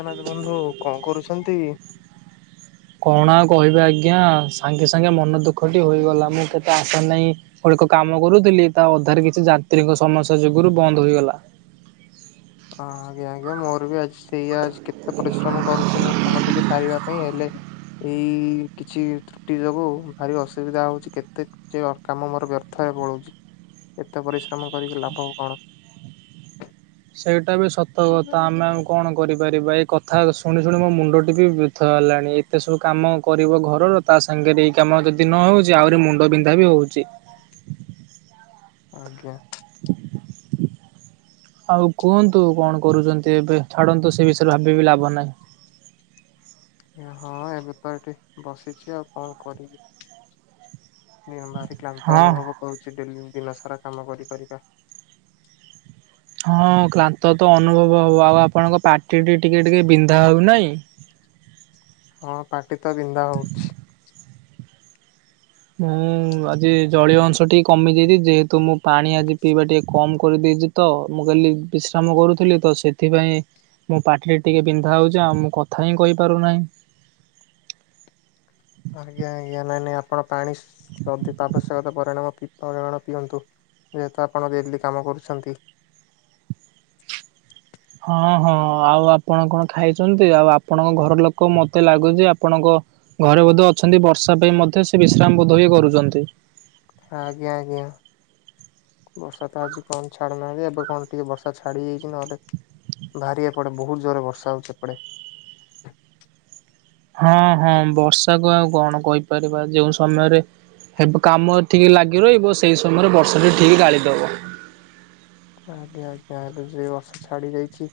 ଜଗନ୍ନାଥ ବନ୍ଧୁ କଣ କରୁଛନ୍ତି? କଣ ଆଉ କହିବି ଆଜ୍ଞା ସାଙ୍ଗେ ସାଙ୍ଗେ ମନ ଦୁଃଖଟି ହୋଇଗଲା ମୁଁ କେତ ଚାଷ ନାହିଁ ଗୁଡିକ କାମ କରୁଥିଲି ତା ଅଧାରେରେ କିଛି ଯାତ୍ରୀଙ୍କ ସମସ୍ୟା ଯୋଗୁରୁ ବନ୍ଦ ହୋଇଗଲା। ହଁ ଆଜ୍ଞା ଆଜ୍ଞା ମୋରବି ଆଜି ସେଇଆ ଅଛି କେତେ ପରିଶ୍ରମ କରୁଛି ମୁଁ। ଆମର ଟିକେ ସାରିବା ପାଇଁ ହେଲେ ଏଇ କିଛି ଛୁଟି ଯୋଗୁ ଭାରି ଅସୁବିଧା ହଉଛି କେତେ ଯେ କାମ ମୋର ବ୍ୟର୍ଥରେ ପଳଉଛି। ଏତେ ପରିଶ୍ରମ କରିକି ଲାଭ ଆଉ କଣ? ସେଇଟାବି ସତକଥା ଆମେ ଆଉ କଣ? କରିପାରିବା ଏ କଥା ଶୁଣି ଶୁଣି ମୋ ମୁଣ୍ଡ ଟିକେ ବ୍ୟଥା ହେଲାଣି ଏତେ ସବୁ କାମ କରିବ ଘରର ତା ସାଙ୍ଗରେ ଏଇ କାମ ଯଦି ନହଉଛି ଆହୁରି ମୁଣ୍ଡ ବିନ୍ଧାବି ହଉଚି। ଆଜ୍ଞା। [inaudible] ଆଉ କୁହନ୍ତୁ କଣ କରୁଚନ୍ତି ଏବେ ଛାଡନ୍ତୁ ସେ ବିଷୟରେ ଭାବିବି ଲାଭନାହିଁ। ହଁ ଏବେତ ଏଠି ବସିଛି ଆଉ କଣ କରିବି? ଦେହ ଭାରି କ୍ଳାନ୍ତ ହଁ ଅନୁଭବ କରୁଛି ଡେଲି ଦିନସାରା କାମ କରି କରିକା। ହଁ କ୍ଲାନ୍ତତ ଅନୁଭବ ହବ ଆଉ ଆପଣଙ୍କ ପାଟିଟି ଟିକେ ଟିକେ ବିନ୍ଧା ହଉନାହିଁ। ହଁ ପାଟିତ ବିନ୍ଧା ହଉଛି। ମୁଁ ଆଜି ଜଳୀୟ ଅଂଶ ଟିକେ କମିଯାଇଛି ଯେହେତୁ ମୁଁ ପାଣି ଆଜି ପିଇବା ଟିକେ କମ କରିଦେଇଚିତ ମୁଁ କାଲି ବିଶ୍ରାମ କରୁଥିଲି ତ ସେଥିପାଇଁ ମୋ ପାଟିରେ ଟିକେ ବିନ୍ଧା ହଉଛି ଆଉ ମୁଁ କଥାହିଁ କହିପାରୁନାହିଁ। ଆଜ୍ଞା ଆଜ୍ଞା ନାଇଁ ନାଇଁ ଆପଣ ପାଣି ସ ଯଦି ଆବଶ୍ୟକତା ପରିଣାମ ପରିମାଣ ପିଅନ୍ତୁ। ଯେହେତୁ ଆପଣ ଡେଲି କାମ କରୁଛନ୍ତି। ହଁ ହଁ ଆଉ ଆପଣ କଣ ଖାଇଚନ୍ତି ଆଉ ଆପଣଙ୍କ ଘର ଲୋକ ମତେ ଲାଗୁଛି ଆପଣଙ୍କ ଘରେ ବୋଧେ ଅଛନ୍ତି ବର୍ଷା ପାଇଁ ମଧ୍ୟ ସେ ବିଶ୍ରାମ ବୋଧଏ କରୁଛନ୍ତି। ଆଜ୍ଞା ଆଜ୍ଞା ବର୍ଷାତ ଆଜି କଣ ଛାଡୁ ନାହାନ୍ତି ଏବେ କଣ ଟିକେ ବର୍ଷା ଛାଡି ଯାଇଛି ନହେଲେ ବାହାରିିବାପେ ବହୁତ ଜୋରରେ ବର୍ଷା ହଉଛି ଏପଟେ ହଁ ହଁ ବର୍ଷାକୁ ଆଉ କଣ କହିପାରିବା ଯୋଉଁ ସମୟରେ ହେବ କାମ ଠିକ ଲାଗିରହିବ ସେହି ସମୟରେ ବର୍ଷାଟି ଠିକ ଗାଳିଦବ। ଆଜ୍ଞା ଆଜ୍ଞା ଏବେଯେ ବର୍ଷ ଛାଡି ଯାଇଛି।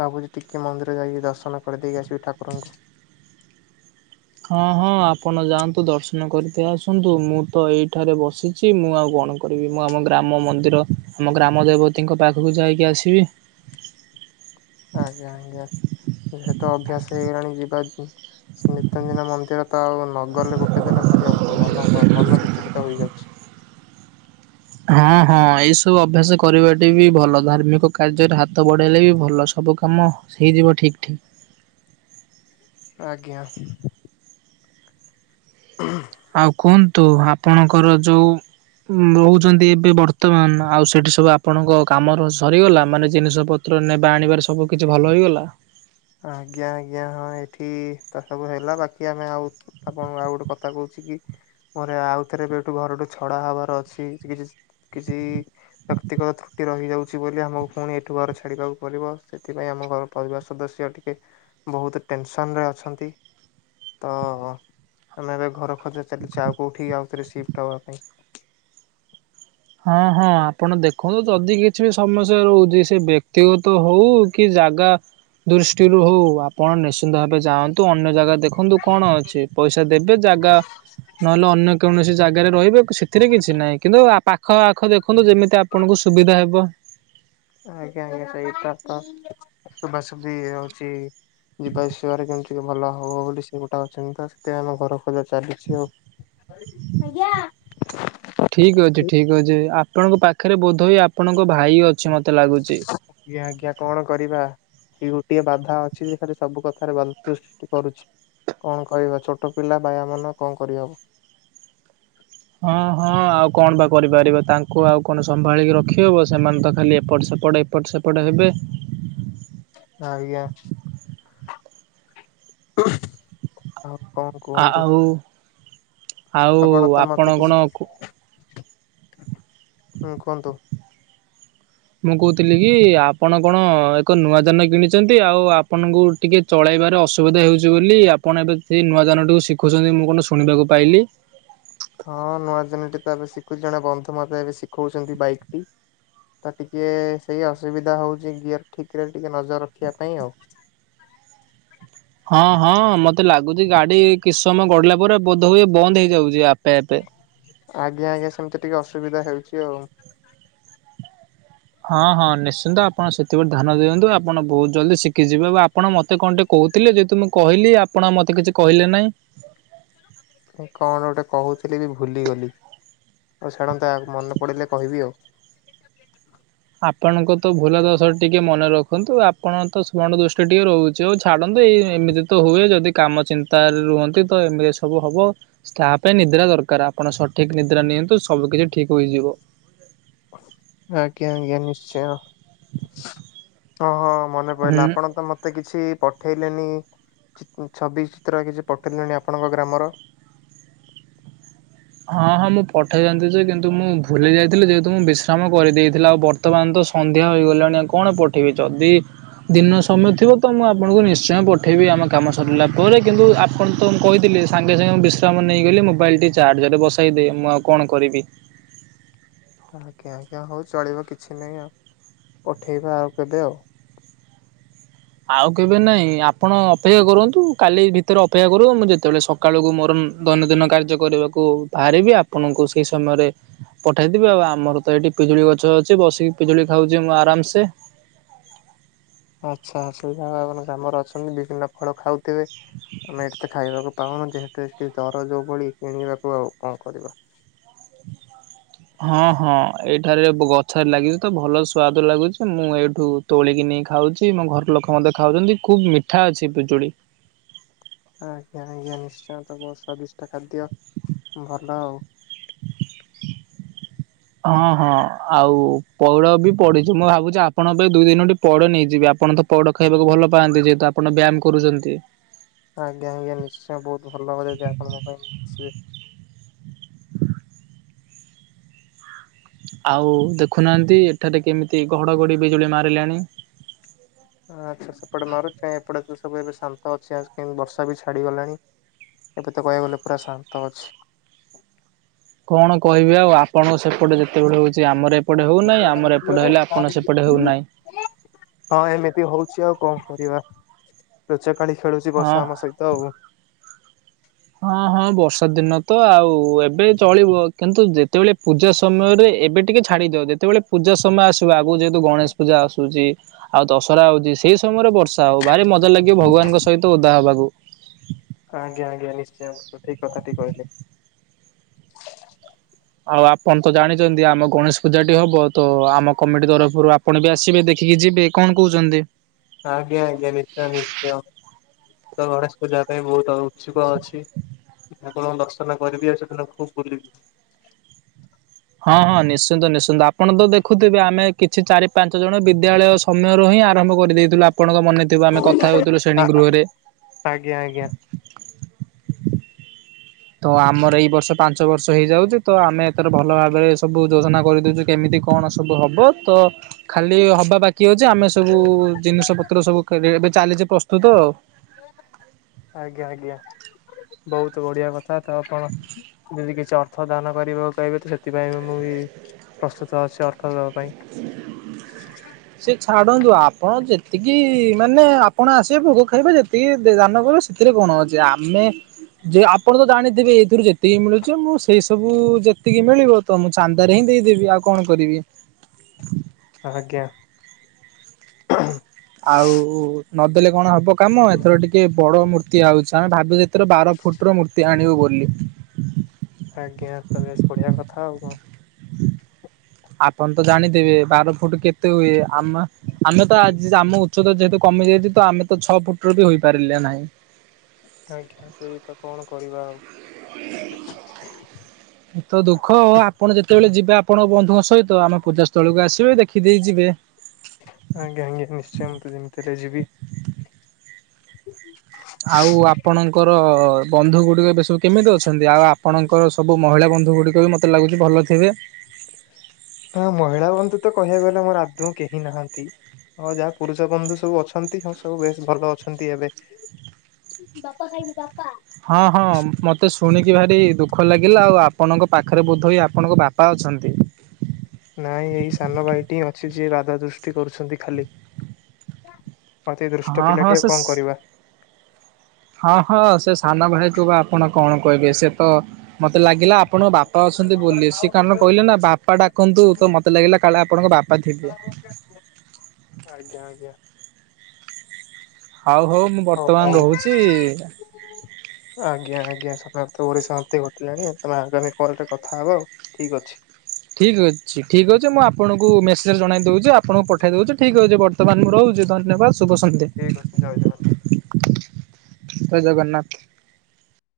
ଭାବୁଚି ଟିକେ ମନ୍ଦିର ଯାଇକି ଦର୍ଶନ କରିଦେଇକି ଆସିବି ଠାକୁରଙ୍କୁ। ହଁ ହଁ ଆପଣ ଯାଆନ୍ତୁ ଦର୍ଶନ କରିକି ଆସନ୍ତୁ ମୁଁତ ଏଇଠାରେ ବସି ଛି ମୁଁ ଆଉ କଣ କରିବି ମୁଁ ଆମ ଗ୍ରାମମନ୍ଦିର ଆମ ଗ୍ରାମ ଦେବତୀଙ୍କ ପାଖକୁ ଯାଇକି ଆସିବି। ଆଜ୍ଞା ଆଜ୍ଞା ଯେହେତୁ ଅଭ୍ୟାସ ହେଇଗଲାଣି ଯିବାକୁଗ ନିତ୍ୟଦିନ ମନ୍ଦିର। ତ ଆଉ ନଗଲେ ଗୋଟେ ଦିନ ଭାରି ମନ ମନ ବିଚଳିତ ହେଇଯାଉଛି। ହଁ ହଁ ଏଇସବୁ ଅଭ୍ୟାସ କରିବାଟିବି ଭଲ ଧାର୍ମିକ କାର୍ଯ୍ୟରେ ହାତ ବଢେଇଲେବି ଭଲ ସବୁକାମ। ସେଇଯିବ ଠିକ୍ ଠିକ୍। ଆଜ୍ଞା। ଆଉ କୁହନ୍ତୁ ଆପଣଙ୍କର ଯୋଉ ଉ ରହୁଚନ୍ତି ଏବେ ବର୍ତ୍ତମାନ ଆଉ ସେଠି ସବୁ ଆପଣଙ୍କ କାମର ସରିଗଲା ମାନେ ଜିନିଷ ପ ପତ୍ର ନେବା ଆଣିବାରେ ସବୁ କିିଛି ଭଲ ହୋଇଗଲା? ଆଜ୍ଞା ଆଜ୍ଞା ହଁ ଏଠି ତସବୁ ହେଲା ବାକି ଆମେ ଆଉ ଆପଣ ଆଉ ଗୋଟେ କଥା କହୁଚିକି ମୋରେ ଆଉ ଥରେବି ଏଠୁ ଘରଠୁ ଛଡ଼ା ହବାର ଅଛି କିଛି କିଛି ବ୍ୟକ୍ତିଗତ ରହିଯାଉଛି ବୋଲି ଆମକୁ ପୁଣି ଏଠୁ ଘାର ଛାଡ଼ିବାକୁ ପଡ଼ିବ ସେଥିପାଇଁ ଆମ ଘର ପରିବାର ସଦସ୍ୟ ସେ ଟିକେ ବହୁତ୍ ଟେନସନରେ ଅଛନ୍ତି। ତ ଆମେ ଏବେ ଘର ଖୋଜା ଚାଲିଚି ଆଉ କେଉଁଠି ଆଉଥରେ ସିଫ୍ଟ ହବା ପାଇଁ। ହଁ ହଁ ଆପଣ ଦେଖନ୍ତୁ ଯଦି କିଛିବି ସମସ୍ୟା ରହୁଚି ସେବ୍ୟକ୍ତିଗତ ହଉ କିଜାଗା ଦୃଷ୍ଟିରୁ ହଉ ଆପଣ ନିଶ୍ଚିନ୍ତ ଭାବେ ଯାଆନ୍ତୁ ଅନ୍ୟ ଜାଗା ଦେଖନ୍ତୁ କଣ ଅଛି ପଇସା ଦେବେ ଜାଗା ନହେଲେ ଅନ୍ୟ କୌଣସି ଜାଗାରେ ରହିବେ ସେ ଏଥିରେ କିଛି ନାହିଁ କିନ୍ତୁ ପାଖ ଆଖ ଦେଖନ୍ତୁ ଯେମିତି ଆପଣଙ୍କୁ ସୁବିଧା ହେବ। ଆଜ୍ଞା ଆଜ୍ଞା ସେଇଟ ତବାସବି ହଉଚି ଯିବା ଆସିବାରେ କେମିତି ଟିକେ ଭଲ ହବ ବୋଲି ସେଗୋଟେ ଅଚିନ୍ତା ତସେଥିପାଇଁ ଆମ ଘର ଖୋଜା ଚାଲିଚି ଆଉ ଆଜ୍ଞା। ଠିକ୍ ଅଛି ଠିକ୍ ଅଛି ଆପଣଙ୍କ ପାଖରେ ବୋଧୋହୁଏ ଆପଣଙ୍କ ଭାଇ ଅଛି ମତେ ଲାଗୁଚି? ଆଜ୍ଞା କଣ କରିବା। ସିଏ ଗୋଟିଏ ବାଧା ଅଛି ଖାଲି ସବୁ କଥାରେ ବାଧତ୍ୟ ସୃଷ୍ଟି କରୁଛି। କଣ କହିବା ଛୋଟ ପିଲା ବାୟା ମନ କଣ କରିହବ। ହଁ ହଁ ଆଉ କଣବା କରିପାରିବା ତାଙ୍କୁ ଆଉ କଣ ସମ୍ଭାଳିକି ରଖି ହବ ସେମାନେତ ଖାଲି ଏପଟ ସେପଟ ଏପ ଏପଟ ସେପଟ ହେବେ। ଆଜ୍ଞା। ଆଉ କଣ କୁହନ୍ତୁ? ଆଉ ଆଉ ଆପଣତ ମତେ ଆପଣ କଣ କିଛି [unintelligible] ହୁଁ କୁହନ୍ତୁ। ମୁଁ କହୁଥିଲିକି ଆପଣ କଣ ଏକ ନୂଆ ଯାନ କିଣିଚନ୍ତି ଆଉ ଆପଣଙ୍କୁ ଟିକେ ଚଳେଇବାରେ ଅସୁବିଧା ହେଉଚି ବୋଲି ଆପଣ ଏବେ ସେନୂଆ ଯାନଟିକୁ ଶିଖୁଛନ୍ତି ମୁଁ କଣ ଶୁଣିବାକୁ ପାଇଲି? ହଁ ନୂଆ ଜାନଟିତ ଏବେ ଶିଖୁଚି ଜଣେ ବନ୍ଧୁ ମତେ ଏବେ ଶିଖଉଚନ୍ତି ବାଇକ୍ ଟି। ତ ଟିକେ ସେଇ ଅସୁବିଧା ହଉଚି ଗିୟର ଠିକରେ ଟିକେ ନଜର ରଖିବା ପାଇଁ ଆଉ। ହଁ ହଁ ମତେ ଲାଗୁଚି ଗାଡ଼ି କିଛି ସମୟ ଗଡିଲା ପରେ ବୋଧହୁଏ ବନ୍ଦ ହେଇଯାଉଚି ଆପେ ଆପେ। ଆଜ୍ଞା ଆଜ୍ଞା ସେମିତି ଟିକେ ଅସୁବିଧା ହେଉଚି ଆଉ। ହଁ ହଁ ନିଶ୍ଚିନ୍ତ ଆପଣ ସେଥିପତି ଧ୍ୟାନ ଦିଅନ୍ତୁ ଆପଣ ବହୁତ୍ ଜଲ୍ଦି ସିଖିଯିବେ ବା ଆପଣ ମତେ କଣ ଟିକେ କହୁଥିଲେ ଯେହେତୁ ମୁଁ କହିଲି ଆପଣ ମୋତେ କିଛି କହିଲେ ନାହିଁ। ମୁଁ କଣ ଗୋଟେ କହୁଥିଲିବି ଭୁଲିଗଲି। ହଉ ଛାଡ଼ନ୍ତୁ ମନେ ପଡ଼ିଲେ କହିବି ଆଉ। ଆପଣଙ୍କତ ଭୁଲା ଦୋଷ ଟିକେ ମନେ ରଖନ୍ତୁ ଆପଣଙ୍କତ ସ୍ମରଣ ଦୃଷ୍ଟି ଟିକେ ରହୁ ଯଉ ଛାଡ଼ନ୍ତୁ ଏଇ ଏମିତିତ ହୁଏ ଯଦି କାମ ଚିନ୍ତାରେ ରୁହନ୍ତି ତଏମିତି ସବୁ ହବ। ତା ପାଇଁ ନିଦ୍ରା ଦରକାର୍ ଆପଣ ସଠିକ୍ ନିଦ୍ରା ନିଅନ୍ତୁ ସବୁ କିଛି ଠିକ୍ ହୋଇଯିବ। ଆଜ୍ଞା ଆଜ୍ଞା ନିଶ୍ଚୟ ହଁ ହଁ ମନେ ହୁଁ ପଇଲା ଆପଣତ ମତେ ମତେ କିଛି ପଠେଇଲେନି ଛବି ଚିତ୍ର କିଛି ପଠେଇଲେନି ଆପଣଙ୍କ ଗ୍ରାମର? ହଁ ହଁ ମୁଁ ପଠେଇ ଦିଅନ୍ତିଯେ କିନ୍ତୁ ମୁଁ ଭୁଲି ଯାଇଥିଲି ଯେହେତୁ ମୁଁ ବିଶ୍ରାମ କରିଦେଇଥିଲି ଆଉ ପଠେ ବର୍ତ୍ତମାନତ ସନ୍ଧ୍ୟା ହୋଇଗଲାଣି ଆଁ କଣ ପଠେଇିବି ଯଦି ଦିନ ସମୟ ଥିବ ତ ମୁଁ ଆପଣଙ୍କୁ ନିଶ୍ଚୟ ପଠେଇବି ଆମ କାମ ସରିଲା ପରେ କିନ୍ତୁ ଆପଣ ତାଙ୍କୁ କହିଥିଲି। ସାଙ୍ଗେ ସାଙ୍ଗେ ମୁଁ ବିଶ୍ରାମ ନେଇଗଲି ମୋବାଇଲଟି ଚାର୍ଜରେ ବସାଇଦିଏ ମୁଁ ଆଉ କଣ କରିବି। ଆଜ୍ଞା ଆଜ୍ଞା ହଉ ଚଳିବ କିଛି ନାହିଁ ଆଉ ପଠେଇବେ ଆଉ କେବେ ଆଉ। ଆଉ କେବେ ନାହିଁ ଆପଣ ଅପେକ୍ଷା କରନ୍ତୁ କାଲି ଭିତରେ ଅପେକ୍ଷା କରୁନ୍ତୁ ମୁଁ ଯେତେବେଳେ ସ ସକାଳକୁ ମୋର ଦୈନନ୍ଦିନ କାର୍ଯ୍ୟ କରିବାକୁ ବାହାରିବି ଆପଣଙ୍କୁ ସେଇ ସମୟରେ। ପଠେଇଦେବି ଆଉ ଆମର ତ ଏଇଠି ପିଜୁଳି ଗଛ ଅଛି ବସିକି ପିଜୁଳି ଖାଉଛି ମୁଁ ଆରାମସେ। ଆଚ୍ଛା ସେ ଆପଣ ଗ୍ରାମରେ ଅଛନ୍ତି ବିଭିନ୍ନ ଫଳ ଖାଉଥିବେ। ଆମେ ଏଠି ତ ଖାଇବାକୁ ପାଉନୁ ଯେହେତୁ ଏଠି ଦର ଯୋଉ ଭଳି କିଣିବାକୁ ଆଉ କଣ କରିବା। ହଁ ହଁ ଏଇଠାରେ ଗଛରେ ଲାଗିଛି ତ ଭଲ ସୁଆଦ ଲାଗୁଛି ମୁଁ ଏଇ ଏଇଠୁ ତୋଳିକି ନେଇ ଖାଉଛି ମୋ ଘର ଲୋକ ମଧ୍ୟ ଖାଉଛନ୍ତି ଖୁବ ମିଠା ଅଛି ପିଜୁଳି। ଆଜ୍ଞା ଆଜ୍ଞା ନିଶ୍ଚୟ ତ ବହୁତ୍ ସ୍ଵାଦିଷ୍ଟ ଖାଦ୍ୟ ଭଲ ଆଉ। ହଁ ହଁ ଆଉ ପଇଡ଼ ବି ପଢିଚି ମୁଁ ଭାବୁଛି ଆପଣଙ୍କ ପାଇଁ ଦୁଇ ତିନୋଟି ପଇଡ଼ ନେଇଯିବି ଆପଣ ତ ପଇଡ଼ ଖାଇବାକୁ ଭଲ ପାଆନ୍ତି ଯେହେତୁ ଆପଣ ବ୍ୟାୟାମ କରୁଛନ୍ତି। ଆଜ୍ଞା ଆଜ୍ଞା ନିଶ୍ଚୟ ବହୁତ ଭଲ ହବ ଯଦି ଆପଣ ମୋପାଇଁ ଆସିବେ। ଆଉ ଦେଖୁନାହାଁନ୍ତି ଏଠାରେ କେମିତି ଘଡ଼ଘଡ଼ି ବିଜୁଳି ମାରିଲାଣି। ଆଚ୍ଛା ସେପଟେ ମାରୁଛି ଏପଟେ ତ ସବୁ ଏବେ ଶାନ୍ତ ଅଛି ଆଜି ବର୍ଷା ବି ଛାଡିଗଲାଣି। ଏବେ ତ କହିବାକୁ ଗଲେ ପୁରା ଶାନ୍ତ ଅଛି। କଣ କହିବି ଆଉ। ଆପଣଙ୍କ ସେପଟେ ଯେତେବେଳେ ହଉଛି ଆମର ଏପଟେ ହଉନାହିଁ ମୋବାଇଲ ଟା ଆମର ଦେଖିବୁ ଏପଟେ ହେଲେ ଆପଣ ସେପଟେ ଇଆଡେ। ହଉନାହିଁ। ହଁ ଏମିତି ହଉଛି ଆଉ କଣ କରିବା। ଲୁଚକାଳୀ ଖେଳୁଛି ହଁ। ବର୍ଷା ଆମ ସହିତ ଆଉ। ହଁ ହଁ ବର୍ଷା ଦିନ ତ ଆଉ ଏବେ ଚଳିବ। କିନ୍ତୁ ଯେତେବେଳେ ପୂଜା ସମୟରେ ଏବେ ଟିକେ ଛାଡି ଦିଅ ଯେତେବେଳେ ପୂଜା ସମୟ ଆସିବ। ଆଗକୁ ଯେହେତୁ ଗଣେଶ ପୂଜା ଆସୁଛି ଆଉ ଦଶହରା ଆଉଛି ସେଇ ସମୟରେ ବ ବର୍ଷା ହଉ ଭାରି ମଜା ଲାଗିବ ଭଗବାନଙ୍କ ସହିତ ଓଦା ହବାକୁ। ଆଜ୍ଞା ଆଜ୍ଞା ନିଶ୍ଚୟ ଠିକ କଥାଟି କହିଲେ। ଆଉ ଆପଣ ତ ଜାଣିଛନ୍ତି ଆମ ଗଣେଶ ପୂଜାଟି ହବ। ତ ଆମ କମିଟି ତରଫରୁ ଆପଣ ବି ଆସିବେ ଦେଖିକି ଯିବେ କଣ କହୁଛନ୍ତି? ଆଜ୍ଞା ଆଜ୍ଞା ନିଶ୍ଚୟ ନିଶ୍ଚୟ। ତ ଗଣେଶ ପୂଜା ପାଇଁ ତ ବହୁତ ଉତ୍ସୁକ ଅଛି। ଠାକୁରଙ୍କ ଦର୍ଶନ କରିବି ଆଉ ସେଦିନ ଖୁବ ବୁଲିବି। ହଁ ହଁ ନିଶ୍ଚିନ୍ତ ନିଶ୍ଚିନ୍ତ ଆପଣ ତ ଦେଖୁଥିବେ ଆମେ କିଛି ଚାରି ପାଞ୍ଚ ଜଣ ବିଦ୍ୟାଳୟ। ସମୟରୁ ହିଁ ଆରମ୍ଭ କରିଦେଇଥିଲୁ ଆପଣଙ୍କର ମନେ ଥିବ ଆମେ କଥା ହେଉଥିଲୁ ଶ୍ରେଣୀ ଗୃହରେ। ଆଜ୍ଞା ଆଜ୍ଞା। ତ ଆମର ଏଇ ବର୍ଷ ପାଞ୍ଚ ବର୍ଷ ହେଇଯାଉଛି ତ ଆମେ ଏଥର ଭଲ ଭାବରେ ସବୁ ଯୋଜନା କରିଦଉଛୁ। କେମିତି କଣ ସବୁ ହବ ତ ଖାଲି ହବା ବାକି ବାକି ଅଛି ଆମେ ସବୁ ଜିନିଷ ପତ୍ର ସବୁ ଏବେ ଚାଲିଛି ପ୍ରସ୍ତୁତ ଆଉ ଆଜ୍ଞା ଆଜ୍ଞା ବହୁତ ବଢିଆ କଥା ତ ଆପଣ ଯଦି କିଛି ଅ ଅର୍ଥ ଦାନ କରିବାକୁ କହିବେ ତ ସେଥିପାଇଁ ବି ମୁଁ ବି ପ୍ରସ୍ତୁତ ଅଛି ଅର୍ଥ ପାଇଁ। ସେ ଛାଡନ୍ତୁ ଆପଣ ଯେତିକି ମାନେ ଆପଣ ଆସିବେ ଭୋଗ ଖାଇବେ ଯେତିକି ଦାନ କରିବେ। ସେଥିରେ କଣ ଅଛି ଆମେ ଯେ ଆପଣ ତ ଜାଣିଥିବେ ଏଇଥିରୁ ଯେ ଏତିକି ମିଳୁଛି ମୁଁ ସେଇ ସବୁ ଯେତିକି ମିଳିବ ତ ମୁଁ ଚାନ୍ଦାରେ ହିଁ ଦେଇଦେବି ଆଉ କଣ କରିବି। ଆଜ୍ଞା। ଆଉ ନଦେଲେ କଣ ହବ କାମ ଏଥର ଟିକେ ବଡ ମୂର୍ତ୍ତି ଆଉଛି। ତ ଆମେ ଭାବୁଛୁ ଏଥର ବାର ଫୁଟର ମୂର୍ତ୍ତି ଆଣିବୁ ବୋଲି। ଆଜ୍ଞା ତ ବେଶ ବଢିଆ କଥା ଆଉ କଣ। ଆପଣ ତ ଜାଣିଥିବେ ବାର ଫୁଟ କେତେ ହୁଏ ଆମ ଆମେ ତ ଆଜି ଆମ ଉଚ୍ଚତା ଯେହେତୁ କମି ଯାଇଛି ତ ଆମେ ତ ଛଅ ଫୁଟର ବି ହୋଇପାରିଲେ ନାହିଁ। ଆଜ୍ଞା ସେଇ ତ କଣ କରିବା ଆଉ। [inaudible] [inaudible] ଏଇତ ଦୁଃଖ ଆପଣ ଯେତେବେଳେ ଯିବେ ଆପଣଙ୍କ ବନ୍ଧୁଙ୍କ ସହିତ ଆମେ ପୂଜା ସ୍ଥଳକୁ ଆସିବେ ଦେଖିଦେଇ ଯିବେ। ଆଜ୍ଞା ଆଜ୍ଞା ନିଶ୍ଚୟ ମୁଁ ତ ଯେମିତି ହେଲେ ଯିବି। ଆଉ ଆପଣଙ୍କର ବନ୍ଧୁ ଗୁଡିକ ଏବେ ସବୁ କେମିତି ଅଛନ୍ତି ଆଉ ଆପଣଙ୍କର ସବୁ ମହିଳା ବନ୍ଧୁ ଗୁଡ଼ିକ ବି ମୋତେ ଲାଗୁଛି ଭଲଥିବେ। ନା ମହିଳା ବନ୍ଧୁ ତ କହିବାକୁ ଗଲା ମୋର ଆଦୌ କେହି ନାହାନ୍ତି। ହଁ ଯାହା ପୁରୁଷ ବନ୍ଧୁ ସବୁ ଅଛନ୍ତି ହଁ ସବୁ ବେଶ ଭଲ ଅଛନ୍ତି ଏବେ। ବାପା ଖାଇବି ବାପା। ହଁ ହଁ ମତେ ଶୁଣିକି ଭାରି ଦୁଃଖ ଲାଗିଲା ଆଉ ଆପଣଙ୍କ ପାଖରେ ବୋଧ ହୁଏ ଆପଣଙ୍କ ବାପା ଅଛନ୍ତି। ନାଇଁ ଏଇ ସାନ ଭାଇଟିଁ ଅଛି ଯିଏ ବାଧା ସୃଷ୍ଟି କରୁଛନ୍ତି ଖାଲି। ଅତି ଦୃଷ୍ଟ ହଁ ପିଲା ହଁ ଟିଏ ସେ କଣ କରିବା। ହଁ ହଁ ସେ ସାନ ଭାଇକୁ ବା ଆପଣ କଣ କହିବେ ସେ ତ ମତେ ଲାଗିଲା ଆପଣଙ୍କ ବାପା ଅଛନ୍ତି ବୋଲି ସେ କାରଣ କହିଲେ ନା ବାପା ଡାକନ୍ତୁ ତ ମତେ ଲାଗିଲା କାଳେ ଆପଣଙ୍କ ବା ପା ଥିବେ। ଆଜ୍ଞା ଆଜ୍ଞା। ହଉ ହଉ ମୁଁ ବର୍ତ୍ତମାନ ରହୁଛି। ଆଜ୍ଞା ଆଜ୍ଞା ସକାଳ ତ ଓଡିଶାନ୍ତି ଘଟିଲାଣି ତମେ ଆଗାମୀ କଲରେ କଥା ହବା ଆଉ ଠିକ ଅଛି। ଠିକ୍ ଅଛି ଠିକ୍ ଅଛି ମୁଁ ଆପଣଙ୍କୁ ମେସେଜ୍ ଜଣାଇ ଦେଉଛି ଆପଣଙ୍କୁ ପଠାଇ ଦେଉଛି ଠିକ୍ ଅଛି ବ ବର୍ତ୍ତମାନ ମୁଁ ରହୁଛି ଧନ୍ୟବାଦ ଶୁଭ ସନ୍ଧ୍ୟା। ଠିକ୍ ଅଛି ଜୟ ଜଗନ୍ନାଥ। ଜୟ ଜଗନ୍ନାଥ।